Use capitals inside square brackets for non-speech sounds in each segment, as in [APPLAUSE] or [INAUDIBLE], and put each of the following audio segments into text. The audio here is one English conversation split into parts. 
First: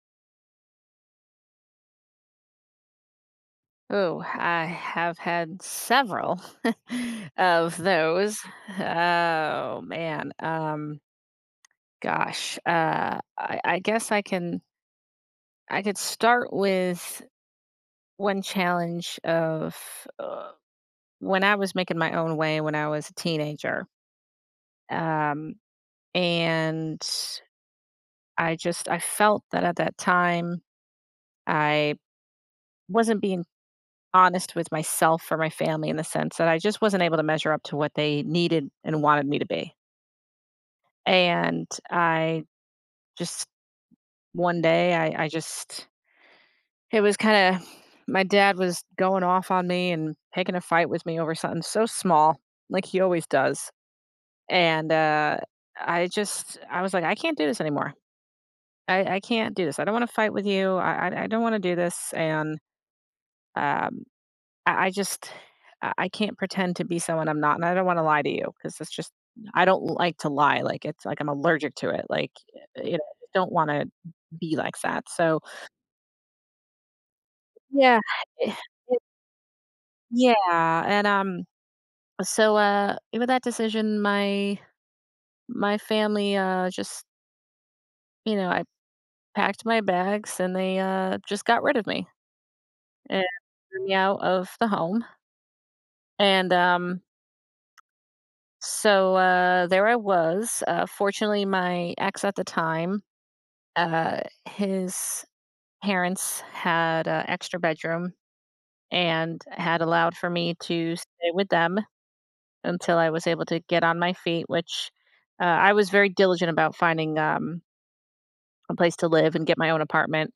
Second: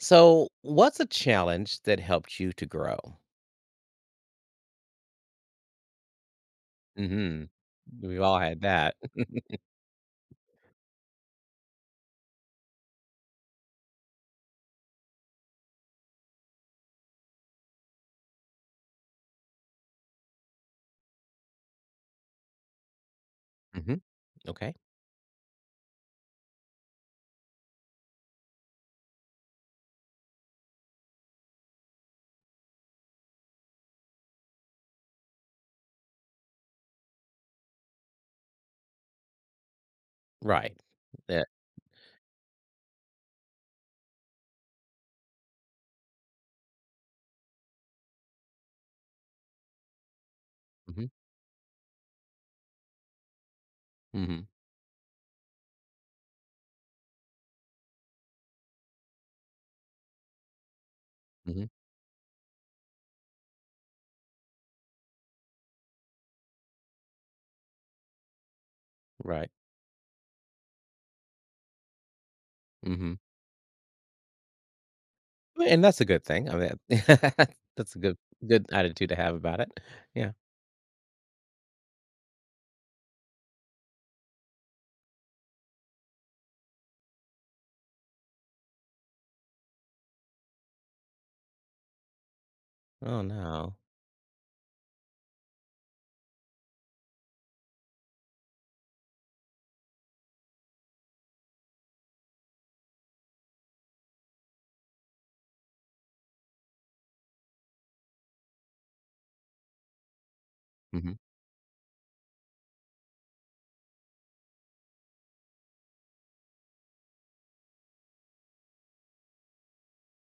So, what's a challenge that helped you to grow? Oh, I have had several [LAUGHS] Hmm. of We've all those. had that. Oh man. I guess I could start with one challenge of uh, when I was making my own way when I was a teenager. Hmm. Okay. Um and I felt that at that time I wasn't being honest with myself or my family in the sense that I just wasn't able to measure up to what they needed and wanted me to be. Right. That. And I just one day I just it was kinda my dad was going off on me and picking a fight with Hmm. me over something so small, like he always does. Hmm. And, I was like, "I can't do this anymore. I can't do this. I don't wanna fight with you. I don't wanna Hmm. do this." And, um I just I can't pretend to be someone I'm not, and I don't wanna lie to you because it's just Right. I don't like to lie, like, it's like I'm allergic to it, like, Hmm. I don't wanna be like that, so And that's a good thing. I mean, [LAUGHS] that's a yeah, good eh, good it attitude to have about it. Yeah. yeah, and, so, with that decision, my family, just you know, I packed my bags and they, just got rid of me Oh and no. threw me out of the home, and, um So there I was. Fortunately, my ex at the time, uh, his parents had an extra bedroom and had allowed for me to Hmm. stay with them until I was able to get on my feet, which I was very diligent about finding a place to live and get my own apartment.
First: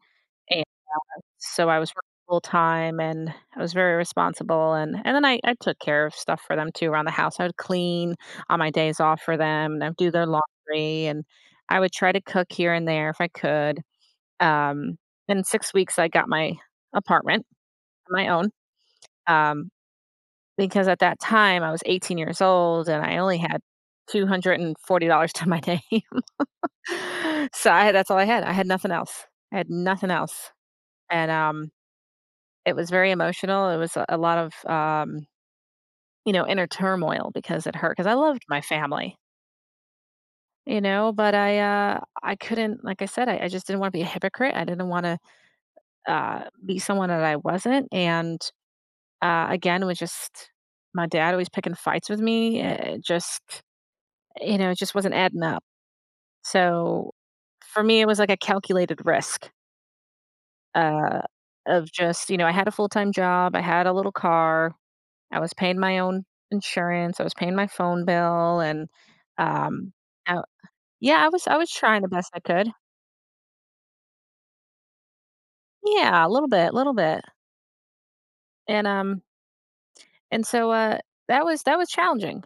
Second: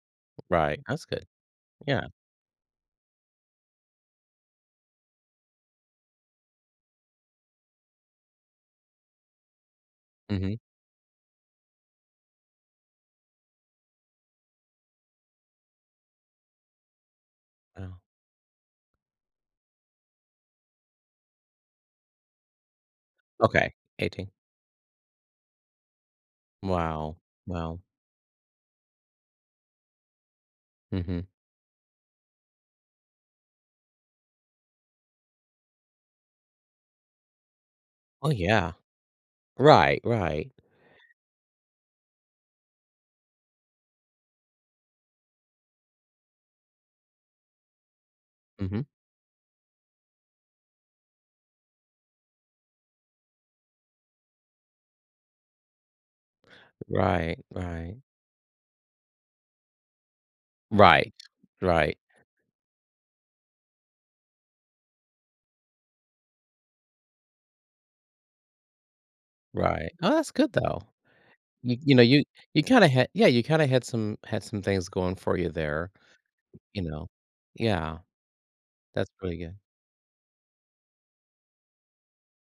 Right. That's good. So I was Yeah. working full time and I was very responsible and and then I took care of stuff for them too around the house. I would clean on my days off for them and I'd do their Hmm. laundry and I would try to cook here and there if I could. Um in 6 weeks I got my apartment, Wow. my own. Um because at that time I was 18 years old and I only had Okay. 18. $240 to my name. Wow. [LAUGHS] So Wow. I, that's all I had. I had nothing else. I had nothing else. Hmm. And It was very emotional. It was a lot of, you know, inner turmoil because it hurt. Because I Oh loved my yeah. family, Right. Right. you know, but I couldn't like I said, I just didn't wanna be a hypocrite. I didn't wanna, be someone that I wasn't, and, Hmm. Again, it was just my dad always picking fights with me. It just you know, it just wasn't adding up. So, Right. for Right. me, it was like a calculated risk, Right. uh, of Right. just you know, I had a full-time job, I had a little car I was paying my own insurance, I was paying my phone bill, and, um, Right. Oh, that's I good though. yeah, I was You you trying know, the you best I you could. kinda had, yeah, you kinda had some things going for you there, Yeah, a you little know? bit, Yeah, and, that's um, really good. and so, that was challenging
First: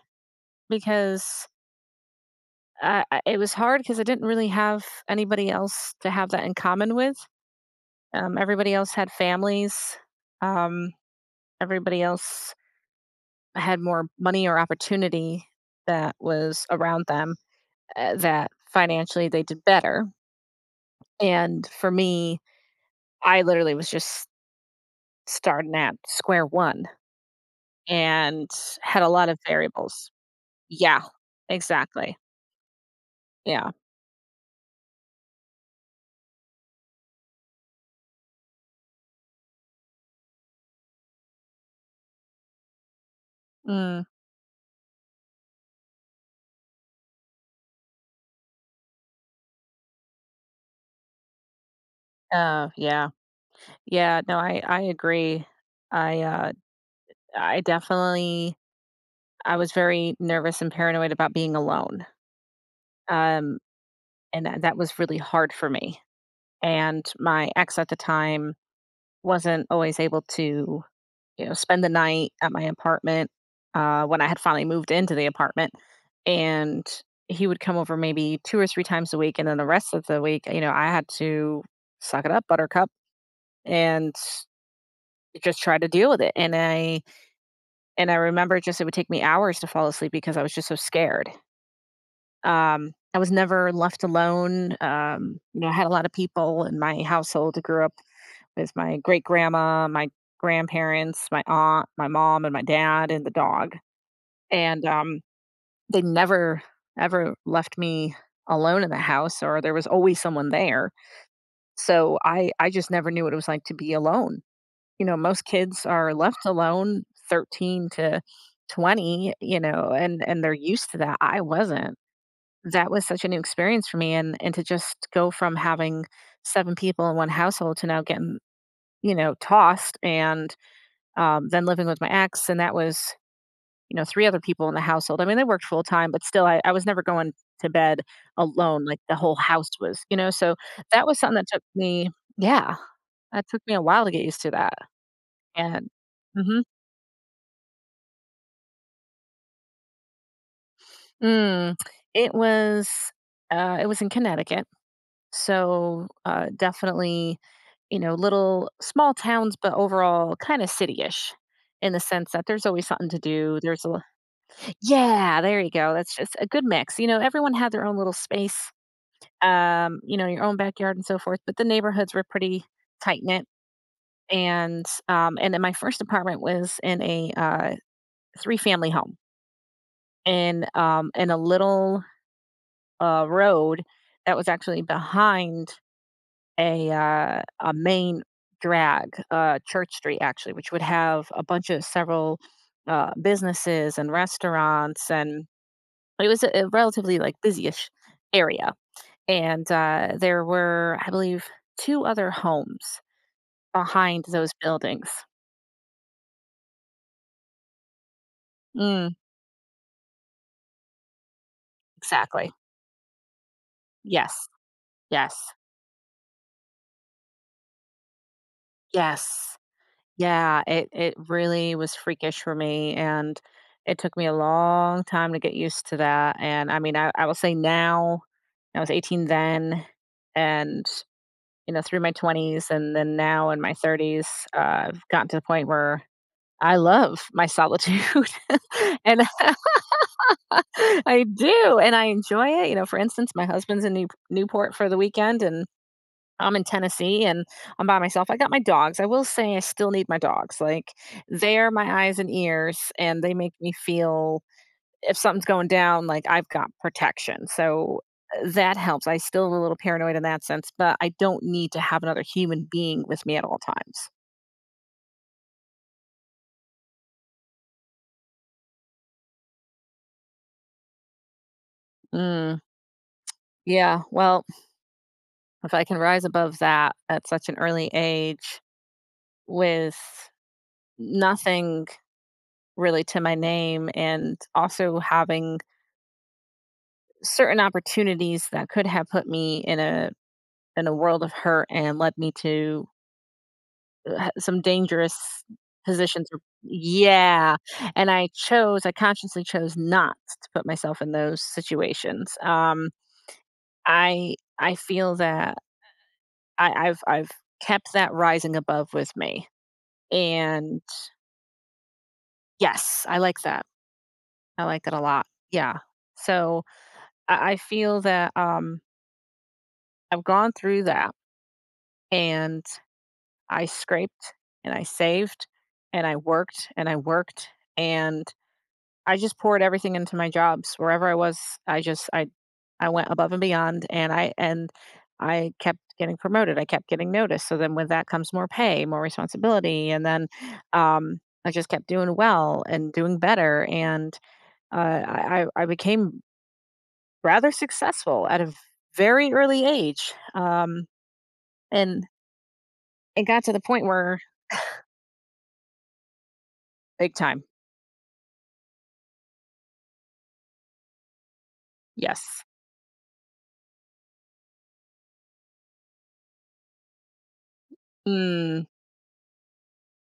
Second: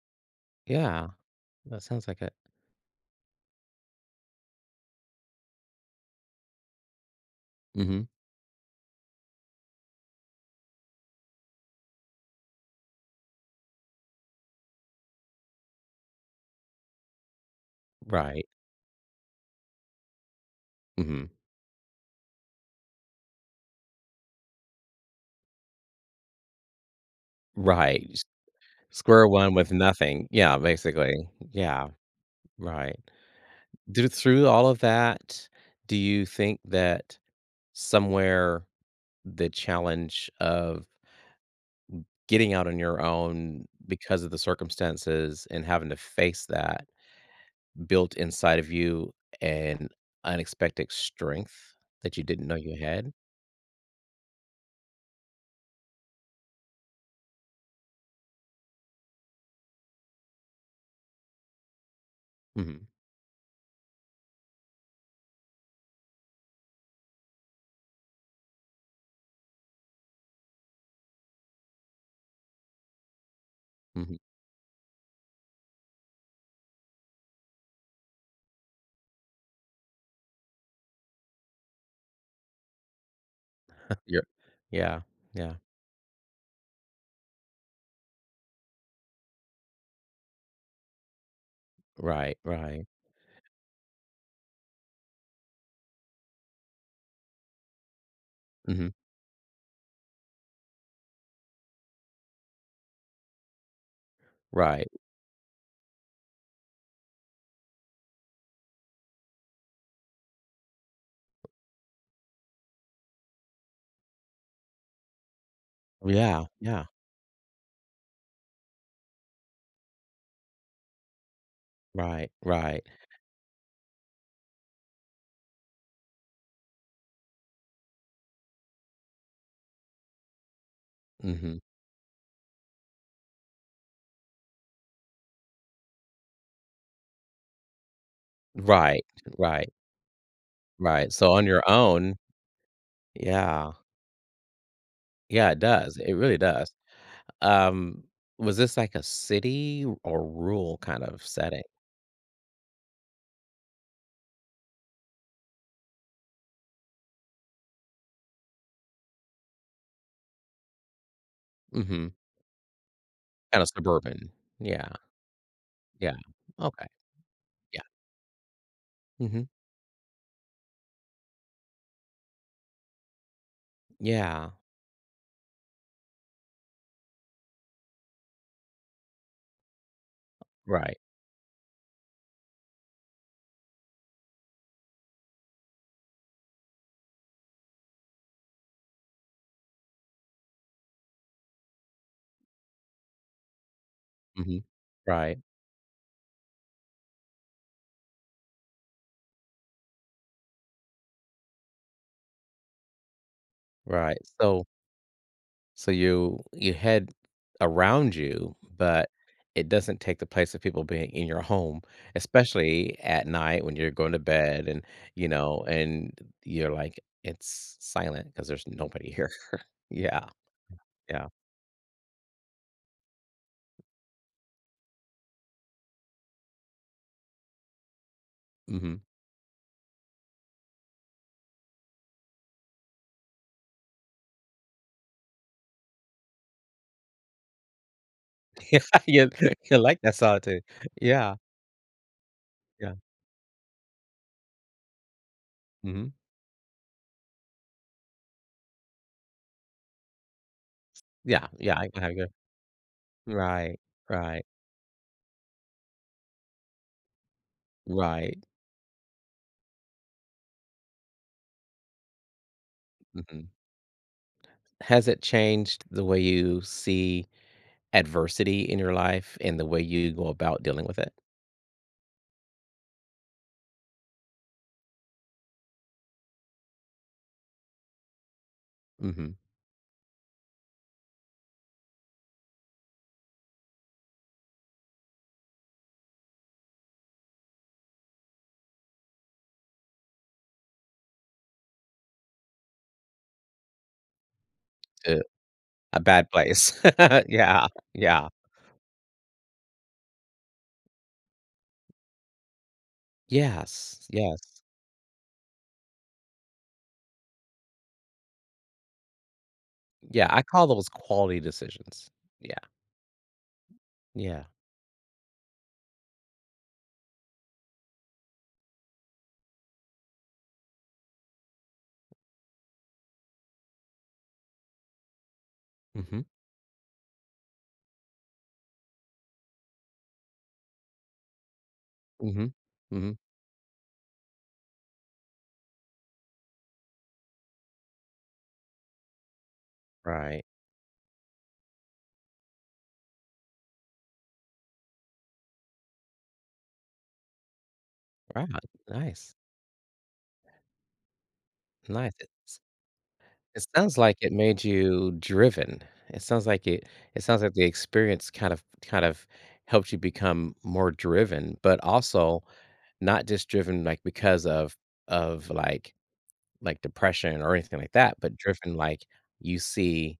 Yeah, because that sounds like it. I it was hard because I didn't really have anybody else to have that in common with. Mhm. Everybody else had families, um, everybody else had more money or opportunity that was around them, Right. that financially they did better. Mhm. And for me, I literally was just starting at square one Right. S and had a lot Square of one with variables. nothing. Yeah, Yeah, basically. Yeah, exactly. right. Yeah. Do Through all of that, do you think that somewhere the challenge of getting out on your own Mm. because of the circumstances and having to face that built inside of you an unexpected strength that you didn't know you Yeah. had? Yeah. No, I agree. I, definitely, I was very nervous and paranoid about being alone. Mhm. Um, and that was really hard for me. And my ex at the time wasn't always able to you know, spend the night at my apartment, Mhm. when I had finally moved into the apartment, and he would come over maybe 2 or 3 times a week, and then the rest of the week, you know, I had to suck it up, buttercup, and You're Yeah, yeah. just try to deal with it, and I remember just it would take me hours to fall asleep because I was just so scared. Right, right. I was never left alone, you know, I had a lot of people in my household. I grew up with Mhm, my great-grandma, my grandparents, my aunt, my mom, and my dad, and the dog. And, right. They never, ever left me alone in the house or there was always someone there. So I just never knew what it was like to be alone. You know, most kids are left Yeah, yeah. alone 13 to 20, you know, and they're used to that. I wasn't. Right, right. That was such a new experience for me and to just go from having 7 people in one household to now getting, you know, tossed and, Mhm. then living with my ex and that was you know, 3 other people in the household. I mean, they worked full time, but still, I was never going to bed alone, like, Right, the whole house right, was, you know? So, that right. was So something that on took your me own, yeah. That took yeah. me a while to get used to that, Yeah, it and does, it really mhm. does. Um, was this like a city or rural kind of setting? Mm. It was, it was in Connecticut, so, definitely, you know, little small towns, but overall kinda city-ish in the Mhm. sense that there's always something to do, Kinda there's a suburban. Yeah, yeah, there you go, that's yeah. just a good Okay, mix, you know, everyone had yeah. their own little space Mhm. You know, your own backyard and so forth. But the neighborhoods were pretty tight knit, Yeah, and then my first apartment was in a three family home right. In a little road that was actually behind a main drag, Church Street actually, which would have a bunch of several businesses and Mhm. restaurants Right, and but it was a relatively, like, busyish area, and, there were, I believe, 2 other homes right. behind those So buildings. so you had around you, but Mm, it doesn't take the place of people being in your home, exactly. especially at night when you're going to Yes, bed, and, you yes, know, and you're like, "It's silent because there's nobody here." yes. [LAUGHS] Yeah, Yeah, it yeah, really was freakish for me, and it took me a long time to get used to that, and, I mean, I will say now I was mhm. 18 then, and, you know, through my 20s, and then now in my 30s, uh, I've gotten to the point where I love my solitude, [LAUGHS] [LAUGHS] and Yeah, you [LAUGHS] you like that solitude. I Yeah, do, and I enjoy it, you know, yeah, for instance, my husband's in New Newport for the weekend, and mhm. I'm in Tennessee, and I'm by myself, I got my dogs, I will say I still need my dogs, like, Yeah, they're yeah, I can my have eyes you. and ears, and they make me Right, feel right, if something's going down, like, I've got protection, so, right, that helps, I still am a little paranoid in that sense, but I don't need to have another human being with me at mhm. all times. Has it changed the way you see adversity in your life and the way you go about dealing with it? Mm, yeah, well if I can rise above that at such an early age Mhm. with nothing really to my name and also having certain opportunities that could have put me in a world of hurt and led me to some dangerous To a positions bad or place. [LAUGHS] yeah Yeah, and I yeah. chose I consciously chose not to put myself in those situations Yes, i yes. i feel that I've kept that rising above with me Yeah, I call and those quality decisions. Yeah, yes, I like that. yeah. I like that a lot. Yeah. So I feel that I've gone through that and I scraped and I saved and I Mhm, worked and I worked and I just poured everything into my jobs wherever I was. I mhm, I went mhm. above and beyond and I kept getting promoted. I kept getting noticed. So then with that comes more pay, more responsibility, and then Right, um, I just kept doing well and doing better and uh, I became rather successful at right. a very Nice, early age. And nice. It's, it got to the it point sounds like where it made you driven. It sounds like it big it sounds time. like the experience kind of helped you become more driven, but also Yes. not just driven, like, because of, like, depression or anything like that, but Mm, driven, like, you see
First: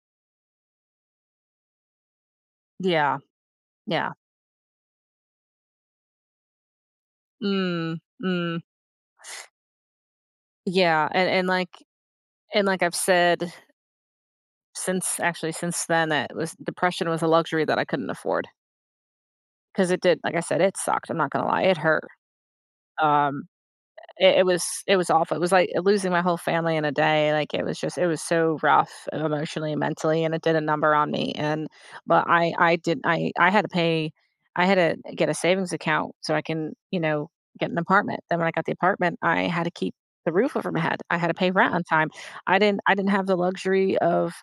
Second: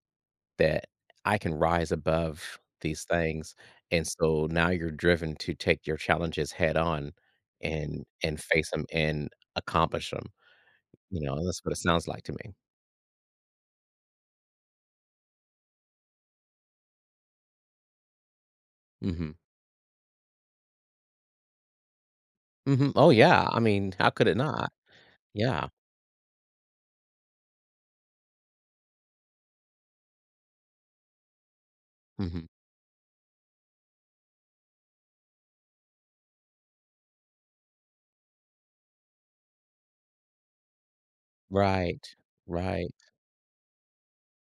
that I can rise above these yeah. things, and Yeah. so now you're driven to take your challenges head on Mm, and mm, face them and accomplish them. yeah. You know, and that's what it sounds like to me. And like I've said since actually since then, that was depression was a luxury that I couldn't afford Mhm. because it did, like I said, it sucked. I'm not going to lie. It hurt. Mhm. Oh, Um, yeah, I mean, how could it it was not? it was awful. It was Yeah. like losing my whole family in a day, like, it was just it was so rough emotionally and mentally, and it did a number on me, and but Mhm. I had to pay I had to get a savings account so I can, you know, get an apartment. Then when I got the apartment, I had to keep the roof over my head. I had to pay rent on Right. time. I didn't Right. I didn't have the luxury of,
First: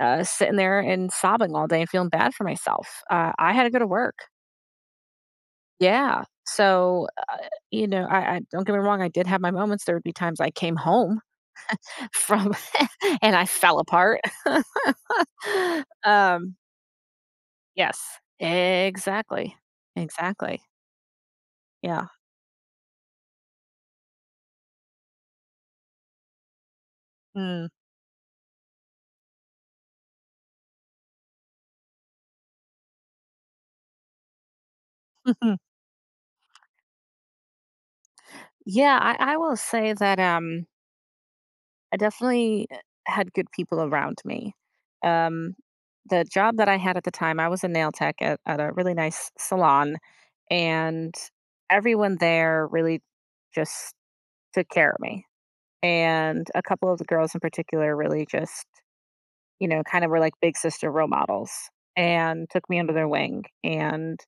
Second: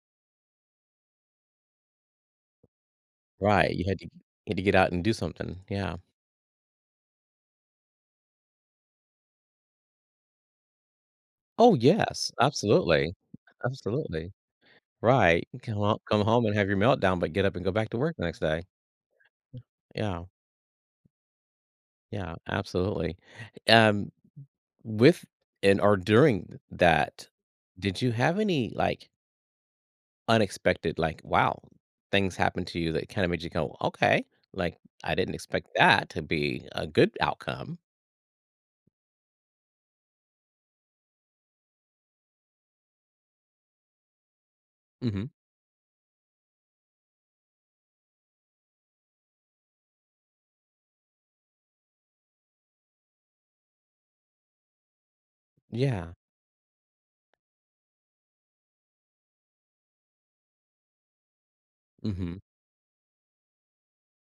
sitting there and sobbing all day and feeling bad for myself. I had to Right, go you to had to you work. had to get out and do something, yeah. Yeah. So, you know, I don't get me wrong. I did have my moments. There would be times I came home Oh, [LAUGHS] yes, from absolutely. [LAUGHS] and I fell apart. Absolutely. [LAUGHS] Right, you come home and um, have your meltdown, but get up and go back to yes, work the next day. exactly. Yeah, Exactly. Yeah. yeah, absolutely. Um, with and or during that, Mm. did you have any, like, unexpected, like, wow, things happened to you that kinda made you go, "Okay, like, I didn't [LAUGHS] expect that to be a good outcome." yeah. I will say that, I definitely had good people around me. Mhm. Um, the job that I had at the time, I was a nail tech at a really nice salon, and everyone there really just took care of me. Yeah. And a couple of the girls in particular really just, you know, kind of were like big sister role models Mhm. and took me under their wing. And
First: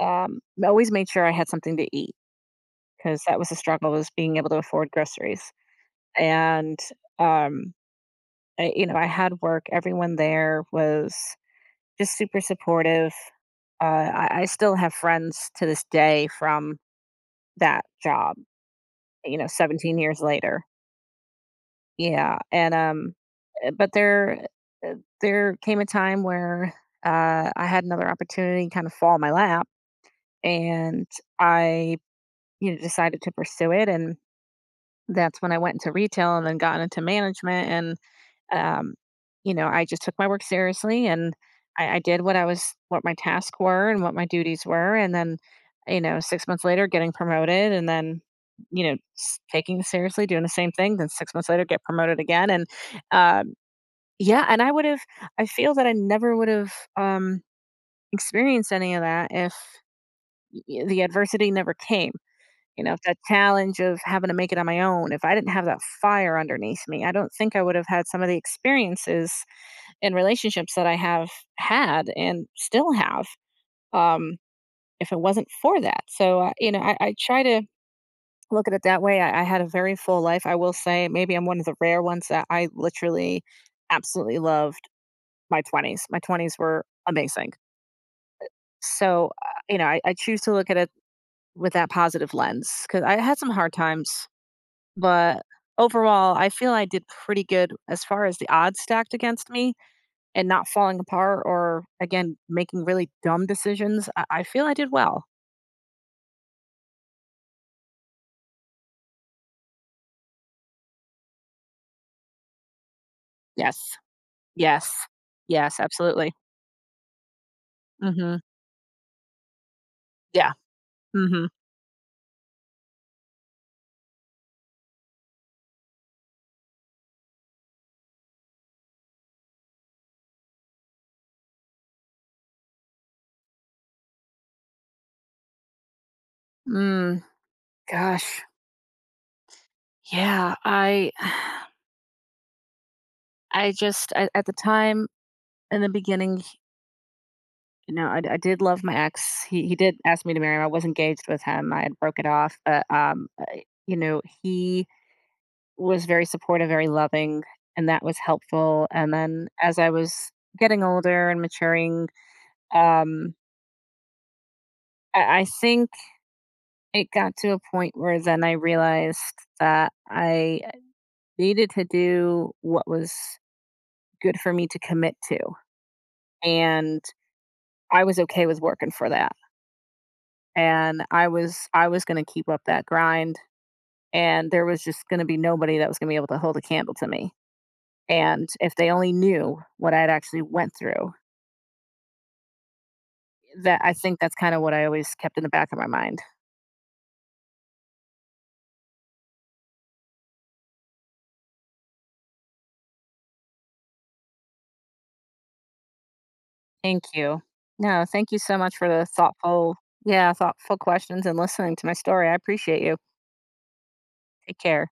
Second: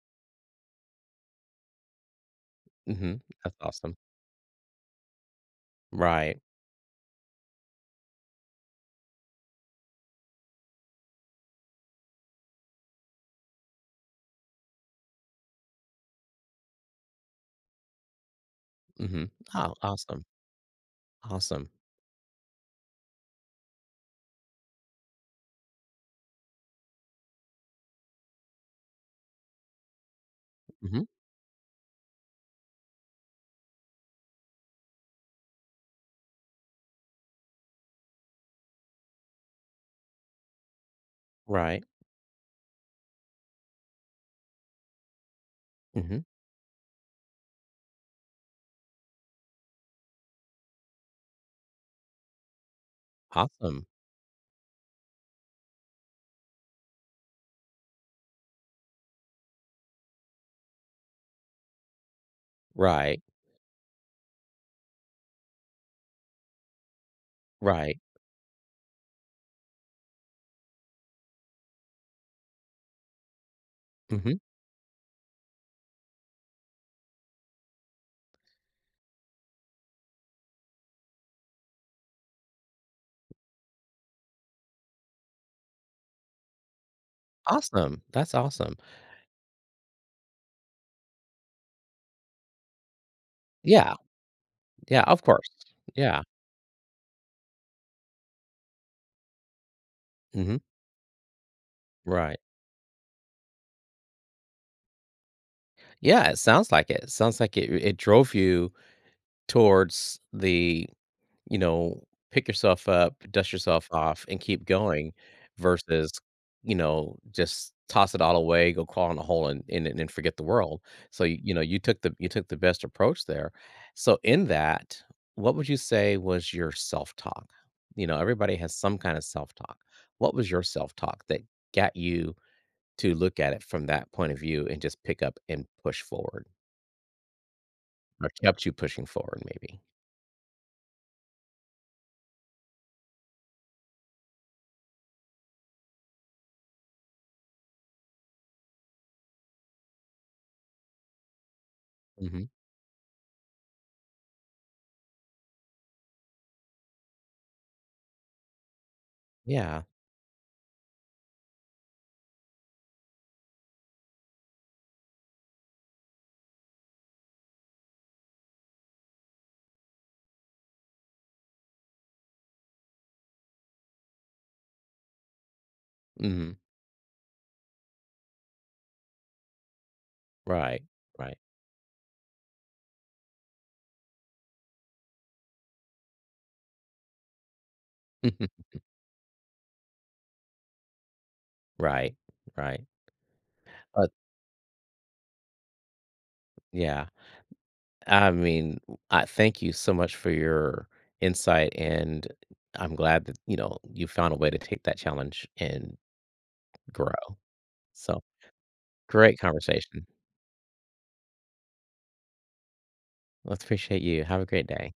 always made sure I had something to eat, because Mhm. that was the That's struggle, awesome. was being able to afford groceries. Right. And, um, I, you know, I had work. Everyone there was just super supportive. I still have friends to this day from that job, Mhm. you know, Oh, 17 years awesome. later. Awesome. Yeah. and, eh, but there eh, there came a time where, I had another opportunity kind of fall in my lap, Mhm. and I, you know, decided to pursue it, and that's when I went into retail and then got into management. And, you know, I just took my work seriously, and Right. I did what I was, what my tasks were and what my duties were, and then, you know, Mhm. 6 months later, getting promoted, and then, you know, s taking it seriously, doing the same thing, then 6 months later, get promoted again. And, um Awesome. yeah, and I would've, I feel that I never would've, experienced any of that if y the adversity never came, you know, if that Right. challenge of having to make it on my own, if I didn't have that fire underneath me, I don't think I would've Right. had some of the experiences and relationships that I have had and still have, um, Mhm. if it wasn't for that. So, you know, I try to look at it that way. I had a very full life, I will say. Maybe I'm one of the rare ones, that I literally absolutely love my 20s. My 20s were amazing. Awesome. That's awesome. So, you know, I choose to look at it with that positive lens, because I had some hard Yeah. times, Yeah, of but course. Yeah. overall, I feel I did pretty good as far as the odds stacked against me, and Mhm. not falling apart or, again, Right. making really dumb decisions. I feel I did well. Yeah, it sounds like it. Sounds like it drove you towards the you know, pick yourself up, dust Yes. yourself off, and keep Yes. going Yes. versus, Absolutely. you know, just toss it all Mm-hmm. away, go crawl in a hole and forget the Yeah. world. So, you Mm-hmm. you know, you took the best approach there. So in that, what would you say was your self-talk? You know, everybody has some kind of self-talk. What was your self-talk that got you to look at it from that point of view and just pick up and push forward, Mm, or gosh. kept you pushing forward maybe? Yeah. I, [SIGHS] I just, I, at the time, in the beginning. No, I did love my ex. He did ask me to marry him. I was engaged with him. I had broke it Mhm. off, but, I, you know, he was very supportive, very loving, and that was helpful. And then, as Yeah. I was getting older and maturing, um, I think it got to a point where then I realized that I needed to do what was good for me to commit to, Mhm. and I was okay with working for that, Right. and I Right. was I was gonna keep up that grind, and there was just gonna be nobody that was gonna be able to hold a candle to me. And [LAUGHS] if they only knew what I'd actually went through, Right, right. that, I But think that's kind of what I always kept in the back of my mind. yeah, I mean, I thank you so much for your insight, and I'm glad that you know you found a way to take that challenge and Thank grow. you. No, So, thank you so much for the great thoughtful, conversation. yeah, thoughtful questions and listening to my story. I appreciate you. Let's appreciate you. Have a Take great care. day.